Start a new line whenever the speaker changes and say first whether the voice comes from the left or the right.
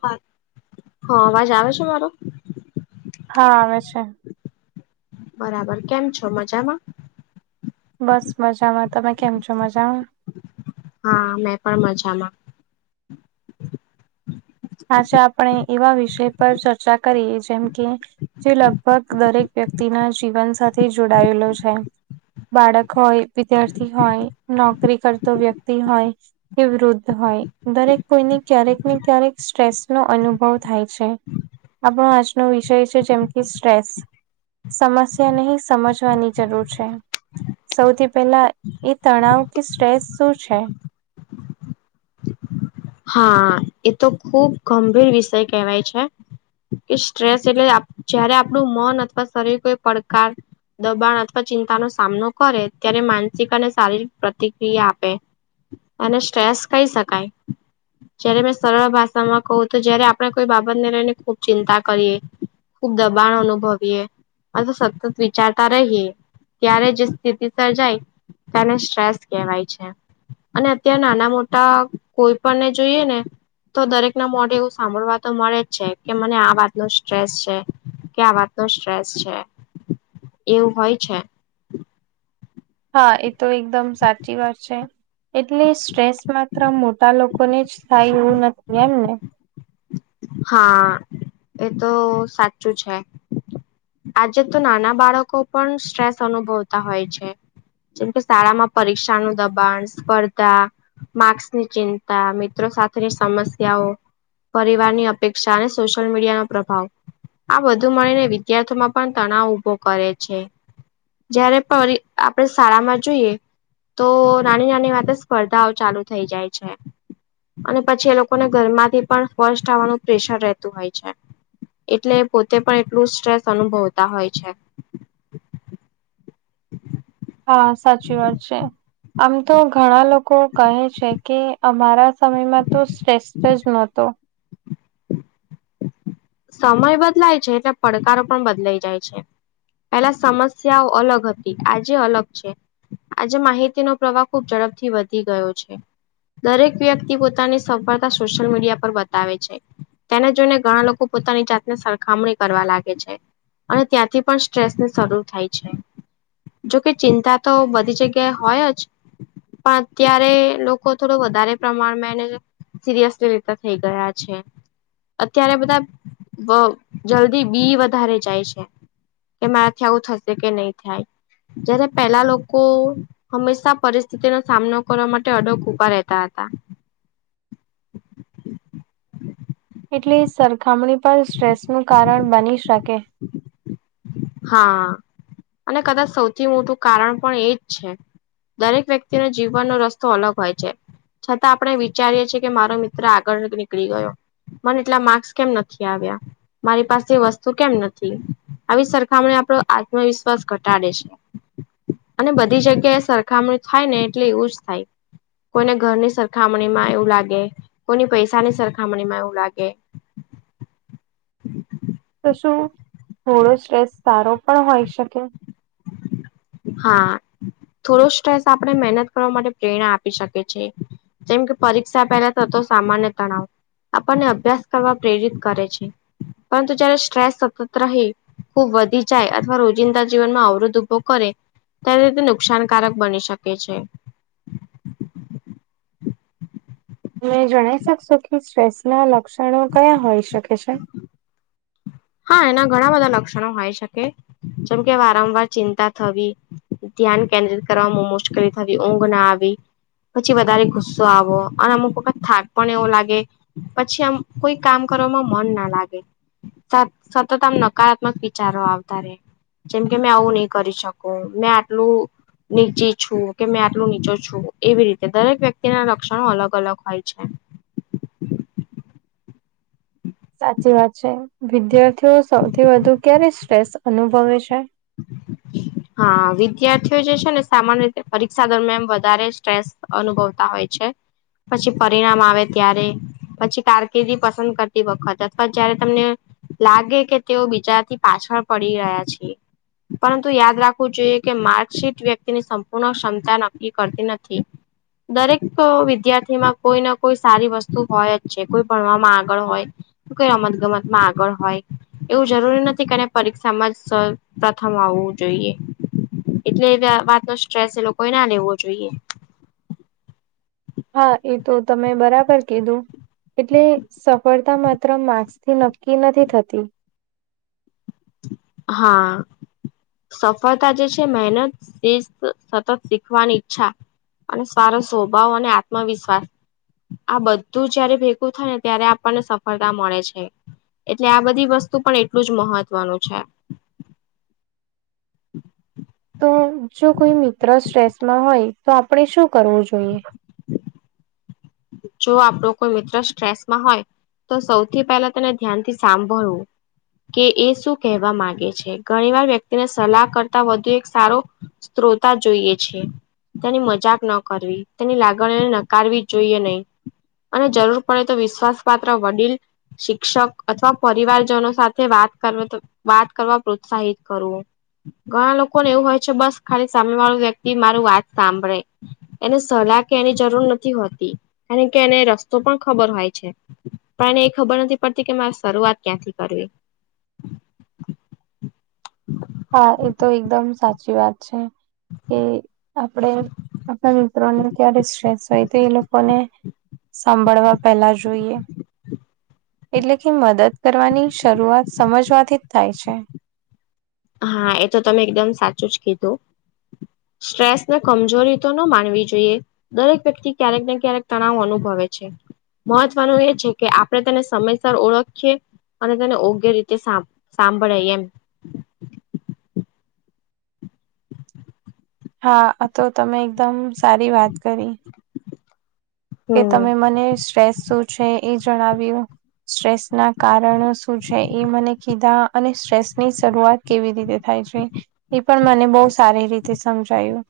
left: હાલો હા અવાજ આવે છે મારો?
right: હા આવે છે.
left: બરાબર કેમ છો મજામાં?
right: બસ મજામાં તમે કેમ છો મજામાં?
left: હા મેં પણ મજામાં?
right: આજે આપણે એવા વિષય પર ચર્ચા કરીએ જેમ કે જે લગભગ દરેક વ્યક્તિ ના જીવન સાથે જોડાયેલો છે. બાળક હોય, વિદ્યાર્થી હોય, નોકરી કરતો વ્યક્તિ હોય એ વૃુદ્ધ હોય દરેક કોઈને ક્યારેક ને ક્યારેક સ્ટ્રેસ નો અનુભવ થાય છે આપણો આજનો વિષય છે જેમ કે સ્ટ્રેસ સમસ્યા નહી સમજવાની જરૂર છે. સૌથી પેલા એ તણાવ કે સ્ટ્રેસ શું છે?
left: હા એ તો ખુબ ગંભીર વિષય કહેવાય છે. કે સ્ટ્રેસ એટલે જયારે આપણું મન અથવા શરીર કોઈ પડકાર દબાણ અથવા ચિંતાનો સામનો કરે ત્યારે માનસિક અને શારીરિક પ્રતિક્રિયા આપે અને સ્ટ્રેસ કહી શકાય. જયારે મેં સરળ ભાષામાં કહું તો જયારે આપણે કોઈ બાબતને લઈને ખૂબ ચિંતા કરીએ ખુબ દબાણ અનુભવીએ આ તો સતત વિચારતા રહીયએ ત્યારે જે સ્થિતિ સર્જાય તેને સ્ટ્રેસ કહેવાય છે. અને અત્યારે નાના મોટા આપણને જોઈએ ને તો દરેક ના મોઢે એવું સાંભળવા તો મળે જ છે કે મને આ વાત ન સ્ટ્રેસ છે. કે આ વાત ન સ્ટ્રેસ છે એવું હોય છે.
right: હા એ તો એકદમ સાચી વાત છે. એટલી સ્ટ્રેસ માત્ર મોટા લોકો ને જ થાય એવું નથી એમને.
left: હા એ તો સાચું છે. આજે તો નાના બાળકો પણ સ્ટ્રેસ અનુભવતા હોય છે. જેમ કે શાળામાં પરીક્ષાનું દબાણ, સ્પર્ધા માક્સની ચિંતા મિત્રો સાથેની સમસ્યાઓ ની અપેક્ષા અને સોશિયલ મીડિયા નો પ્રભાવ આ બધું મળીને વિદ્યાર્થીમાં પણ તણાવ ઉભો કરે છે. જયારે પરી આપણેે શાળા માં જોઈએ તો નાની નાની વાત સ્પર્ધાઓ ચાલુ થઈ જાય છે. અને પછી એ લોકોને ઘરમાંથી પણ ફશ થવાનું પ્રેશર રહેતું હોય છે. એટલે પોતે પણ એટલું સ્ટ્રેસ અનુભવતા હોય છે.
right: હા સાચી વાત છે આમ તો ઘણા લોકો કહે છે. કે અમારા સમયમાં તો સ્ટ્રેસ જ ન હતો.
left: સમય બદલાય છે એટલે પડકારો પણ બદલાઈ જાય છે. પેલા સમસ્યાઓ અલગ હતી આજે અલગ છે. આજે માહિતીનો પ્રવાહ ખુબ ઝડપથી વધી ગયો છે. દરેક વ્યક્તિ પોતાની સફળતા સોશિયલ મીડિયા પર બતાવે છે. તેને જોઈને ઘણા લોકો પોતાની જાતને સરખામણી કરવા લાગે છે. અને ત્યાંથી પણ સ્ટ્રેસને શરૂ થાય છે. જોકે ચિંતા તો બધી જગ્યાએ હોય જ પણ અત્યારે લોકો થોડું વધારે પ્રમાણમાં એને સિરિયસલી રીતે થઈ ગયા છે અત્યારે બધા જલ્દી બી વધારે જાય છે. કે મારાથી આવું થશે કે નહી થાય જયારે પેલા લોકો હંમેશા પરિસ્થિતિનો સામનો કરવા માટે અડોક ઉભા રહેતા હતા.
right: એટલે સરખામણી પર સ્ટ્રેસ નું કારણ બની શકે.
left: હા અને કદાચ સૌથી મોટું કારણ પણ એજ છે. દરેક વ્યક્તિનો જીવવાનનો રસ્તો અલગ હોય છે. છતાં આપણે વિચારીએ છીએ કે મારો મિત્ર આગળ જ નીકળી ગયો મને એટલા માર્સ કેમ નથી આવ્યા મારી પાસે વસ્તુ કેમ નથી આવી સર તોએ આપડો આત્મવિશ્વાસ ઘટાડે છે. અને બધી જગ્યાએ સરખામણી થાય ને એટલે એવું જ થાય. કોઈને ઘરની સરખામણી માં એવું લાગે, કોઈની પૈસાની સરખામણી માં એવું લાગે. હ.
right: તો શું થોડો સ્ટ્રેસ સારો પણ હોય શકે?
left: હા થોડો સ્ટ્રેસ આપણે મહેનત કરવા માટે પ્રેરણા આપી શકે છે. જેમ કે પરીક્ષા પહેલા તોતો સામાન્ય તણાવ આપણને અભ્યાસ કરવા પ્રેરિત કરે છે પરંતુ જય્યારે શ્ટ્રેસ સતત રહે. ખુબ વધી જાય અથવા રોજિંદા જીવનમાં અવરોધ ઉભો કરે ત્યારે રીતે નુકસાનકારક બની શકે છે.
right: તમે જણાઈ શકશો કે સ્ટ્રેસ ના લક્ષણો કયા હોઈ શકે છે?
left: હા એના ઘણા બધા લક્ષણો હોય શકે જેમ કે વારંવાર ચિંતા થવી. ધ્યાન કેન્દ્રિત કરવામાં મુશ્કેલી થવી, ઊંઘ ના આવી પછી વધારે ગુસ્સો આવો અને અમુક વખત થાક પણ એવો લાગે પછી આમ કોઈ કામ કરવાવામાં મન ના લાગે. સતત આમ નકારાત્મક વિચારો આવતા રે. જેમકે મેં આવું નહી કરી શકું મેં આટલું નીચી છું કે મેં આટલું નીચું છું એવી રીતે દરેક વ્યક્તિના લક્ષણો અલગ અલગ હોય છે.
right: સાચી વાત છે. વિદ્યાર્થીઓ સૌથી વધુ ક્યારે સ્ટ્રેસ અનુભવે છે?
left: હા વિદ્યાર્થીઓ જે છે ને સામાન્ય રીતે પરીક્ષા દરમિયાન વધારે સ્ટ્રેસ અનુભવતા હોય છે પછી પરિણામ આવે ત્યારે પછી કારકિર્દી પસંદ કરતી વખત અથવા જયારે તમને લાગે કે તેઓ બીજાથી પાછળ પડી રહ્યા છે. પરંતુ યાદ રાખવું જોઈએ કે માર્કશીટ વ્યક્તિની સંપૂર્ણ ક્ષમતા નક્કી કરતી નથી. દરેક વિદ્યાર્થીમાં કોઈને કોઈ સારી વસ્તુ હોય જ છે, કોઈ ભણવામાં આગળ હોય. કોઈ રમત ગમતમાં આગળ હોય, એવું જરૂરી નથી કે, પરીક્ષામાં પ્રથમ આવવું જોઈએ, એટલે એ વાત નો સ્ટ્રેસ એ લોકોએ ના લેવો જોઈએ.
right: હા, એ તો તમે બરાબર કીધું. એટલે સફળતા માત્ર માકર્સથી નક્કી નથી થતી.
left: હા. સફળતા જે છે, મહેનત, સતત શીખવાની ઈચ્છા. અને સારો સ્વભાવ અને આત્મવિશ્વાસ. આ બધું જયારે ભેગું થાય ને, ત્યારે આપણને સફળતા મળે છે. એટલે આ બધી વસ્તુ પણ એટલું જ મહત્વનું છે.
right: તો જો કોઈ મિત્ર સ્ટ્રેસમાં હોય, તો આપણે શું કરવું જોઈએ?
left: જો આપણો કોઈ મિત્ર સ્ટ્રેસમાં હોય. તો સૌથી પહેલા તેને ધ્યાન થી સાંભળવું. કે એ શું કહેવા માંગે છે, ઘણી વાર વ્યક્તિને સલાહ કરતા વધુ એક સારો સ્ત્રોતા જોઈએ છે. તેની મજાક ન કરવી, તેની લાગણી એને નકારવી જ જોઈએ નહી. અને જરૂર પડે તો, વિશ્વાસ પાત્ર વડીલ શિક્ષક અથવા પરિવારજનો સાથે વાત કર તો. વાત કરવા, પ્રોત્સાહિત કરું. ઘણા લોકોને એવું હોય છે, બસ, ખાલી સામે વાળું વ્યક્તિ મારું વાત સાંભળે. એને સલાહ કે, એની જરૂર નથી હોતી, કારણ કે એને રસ્તો પણ ખબર હોય છે. પણ એને એ ખબર નથી પડતી કે, મારે શરૂઆત ક્યાંથી કરવી. હ.
right: હા, એ તો એકદમ સાચી વાત છે. કે આપણેે આપણા મિત્રોને ક્યારે સ્ટેસ હોય, તો એ લોકોને સાંભળવા પેલા જોઈએ. એટલે કે મદદ કરવાની, શરૂઆત સમજવાથી જ થાય છે.
left: હા, એ તો તમે એકદમ સાચું જ કીધું. સ્ટ્રેસને કમજોરી તો ન માનવી જોઈએ. દરેક વ્યક્તિ ક્યારેક ને, ક્યારેક તણાવ અનુભવે છે. મહત્વનું એ છે કે, આપણે તેને સમયસર ઓળખીએ. અને તેને યોગ્ય રીતે સાંભળાય એમ.
right: હા, તો તમે એકદમ, સારી વાત કરી. કે
left: હમ
right: તમે મને સ્ટ્રેસ શું છે? એ જણાવ્યું. સ્ટ્રેસ ના કારણો શું છે? એ મને કીધા અને સ્ટ્રેસ ની શરૂઆત કેવી રીતે થાય છે, એ પણ મને બહુ સારી રીતે સમજાયું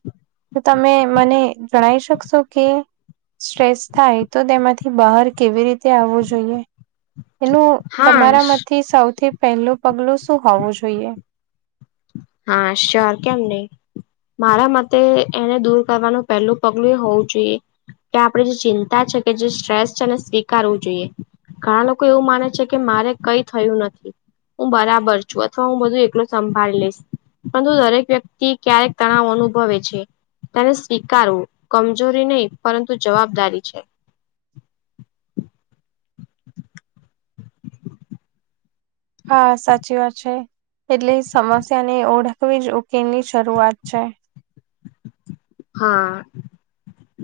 right: તો, તમે મને જણાઈ શકશો કે સ્ટ્રેસ થાય, તો તેમાંથી બહાર કેવી રીતે આવવું જોઈએ. એનું
left: હા
right: તમારામાંથી સૌથી પહેલું પગલું શું હોવું જોઈએ?
left: હા, શ્યોર કેમ નહીં. મારા મતે એને દૂર કરવાનું પહેલું પગલું એ હોવું જોઈએ. કે આપણે જે ચિંતા છે કે, જે સ્ટ્રેસ છે, એને સ્વીકારવું જોઈએ. ઘણા લોકો એવું માને છે કે, મારે કઈ થયું નથી. હું બરાબર છું, અથવા હું બધું એકલો સંભાળી લઈશ. પરંતુ દરેક વ્યક્તિ ક્યારેક તણાવ અનુભવે છે. તેને સ્વીકારવું કમજોરી નહી, પરંતુ જવાબદારી છે.
right: હા, સાચી વાત છે. એટલે સમસ્યા ને ઓળખવી જ ઉકેલ ની શરૂઆત છે.
left: હા.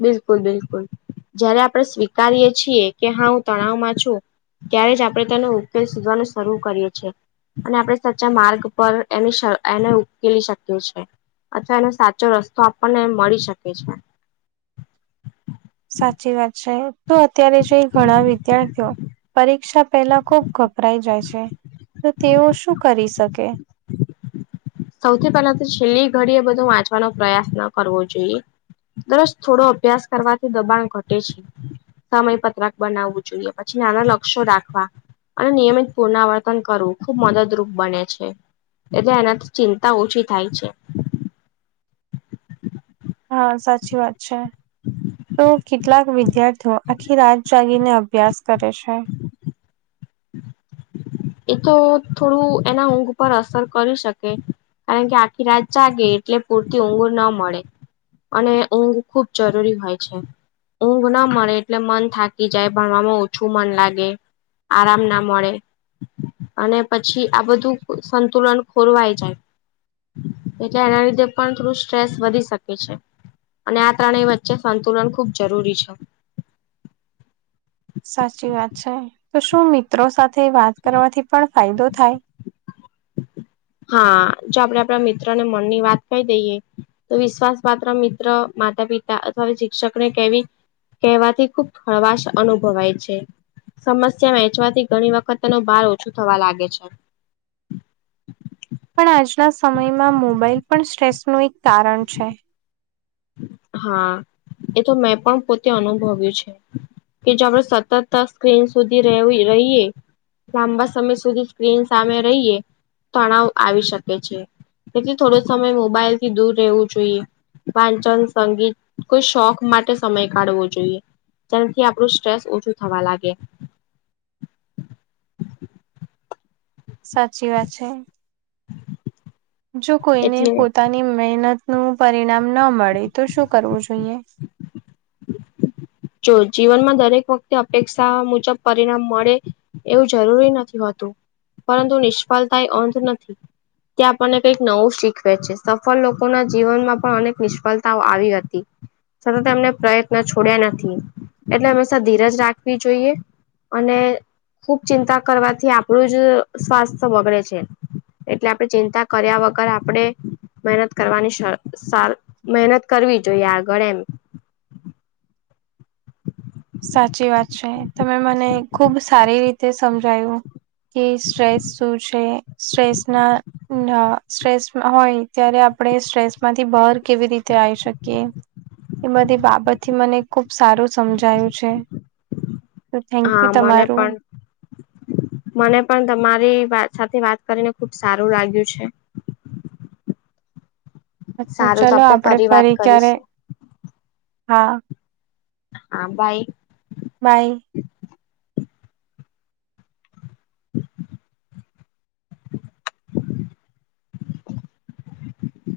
left: બિલકુલ, બિલકુલ, જયારે આપણે સ્વીકારીય છીએ કે, હા, હું તણાવમાં છું. ત્યારે જ આપણે તેનો ઉકેલ શોધવાનું શરૂ કરીએ છીએ. અને આપણે સાચ્ચા માર્ગ પર એની એને ઉકેલી શકીએ છે. અથવા એનો સાચો રસ્તો આપણને મળી શકે છે.
right: સાચી વાત છે તો અત્યારે જે ઘણા વિદ્યાર્થીઓ પરીક્ષા પહેલા ખુબ ગભરાઈ જાય છે તો તેઓ શું કરી શકે.
left: સૌથી પહેલા તો છેલ્લી ઘડી એ બધું વાંચવાનો પ્રયાસ ન કરવો જોઈએ. દરસ થોડો અભ્યાસ કરવાથી દબાણ ઘટે છે. સમય પત્રક બનાવવું જોઈએ પછી નાના લક્ષ્યો રાખવા. અને નિયમિત પુનરાવર્તન કરવું ખૂબ મદદરૂપ બને છે એ એના ચિંતા ઓછી થાય છે. [inaudible]
right: હા સાચી વાત છે તો કેટલાક વિદ્યાર્થીઓ આખી રાત જાગીને અભ્યાસ કરે છે.
left: [inaudible] એ તો થોડું એના ઊંઘ પર અસર કરી શકે. કારણ કે આખી રાત જાગે એટલે પૂરતી ઉંઘ ના મળે. અને ઊંઘ ખૂબ જરૂરી હોય છે. ઊંઘ ના મળે એટલે મન થાકી જાય ભણવામાં ઓછું મન લાગે. આરામ ના મળે અને પછી આ બધું સંતુલન ખોરવાય જાય. એટલે એના લીધે પણ થોડું સ્ટ્રેસ વધી શકે છે. અને આ ત્રણેય વચ્ચે સંતુલન ખુબ જરૂરી છે.
right: સાચી વાત છે તો શું મિત્રો સાથે વાત કરવાથી પણ ફાયદો થાય?
left: હા જો આપડે આપણા મિત્રો ને મન ની વાત કહી દઈએ તો વિશ્વાસ પાત્ર મિત્ર માતા પિતા અથવા શિક્ષકને કેવી કહેવાથી ખુબ ખળવાશ અનુભવાય છે. સમસ્યા વહેંચવાથી ઘણી વખત એનો ભાર ઓછો થવા લાગે છે.
right: પણ આજના સમયમાં મોબાઈલ પણ સ્ટ્રેસ ન એક કારણ છે.
left: હા એ તો મેં પણ પોતે અનુભવ્યું છે. કે જે આપણે સતત સ્ક્રીન સુધી રહીયએ લાંબા સમય સુધી સ્ક્રીન સામે રહીએ તણાવ આવી શકે છે. એટલે થોડો સમય મોબાઈલથી દૂર રહેવું જોઈએ વાંચન સંગીત કોઈ શોખ માટે સમય કાઢવો જોઈએ. તેનાથી આપણું સ્ટ્રેસ ઓછું થવા લાગે.
right: સાચી વાત છે. જો કોઈને
left: એટલે
right: પોતાની મહેનત નું પરિણામ ન મળે તો શું કરવું જોઈએ?
left: જો જીવનમાં દરેક વખતે અપેક્ષા મુજબ પરિણામ મળે એવું જરૂરી નથી હોતું, પરંતુ નિષ્ફળતા એ અંધ નથી ત્યા આપણને કઈક નવું શીખવે છે. સફળ લોકોના જીવનમાં પણ અનેક નિષ્ફળતાઓ આવી હતી. સતત એમને પ્રયત્ન છોડ્યા નથી, એટલે હંમેશા ધીરજ રાખવી જોઈએ. અને ખુબ ચિંતા કરવાથી આપણું જ સ્વાસ્થ્ય બગડે છે. એટલે આપણે ચિંતા કર્યા વગર આપણે મહેનત કરવાની શ શુ મહેનત કરવી જોઈએ આગળ એમ.
right: સાચી વાત છે તમે મને ખુબ સારી રીતે સમજાયું. કે સ્ટ્રેસ શું છે? સ્ટ્રેસ ના સ્ટ્રેસ હોય ત્યારે આપણે સ્ટ્રેસમાંથી બહાર કેવી રીતે આવી શકીએ? એ બધી બાબતથી મને ખૂબ સારું સમજાયું છે. તો થેન્ક
left: હા
right: યુ
left: મને
right: તમારું.
left: પણ [inaudible] મને પણ તમારી સાથે વાત કરીને ખુબ સારું લાગ્યું છે. [inaudible]
right: હા તો
left: સારું
right: ચલો
left: આપણે
right: આપડે
left: વાત
right: ફરી ક્યારે
left: કરીશું
right: હા
left: હા બાઈ -
right: બાય.
left: [inaudible] [inaudible]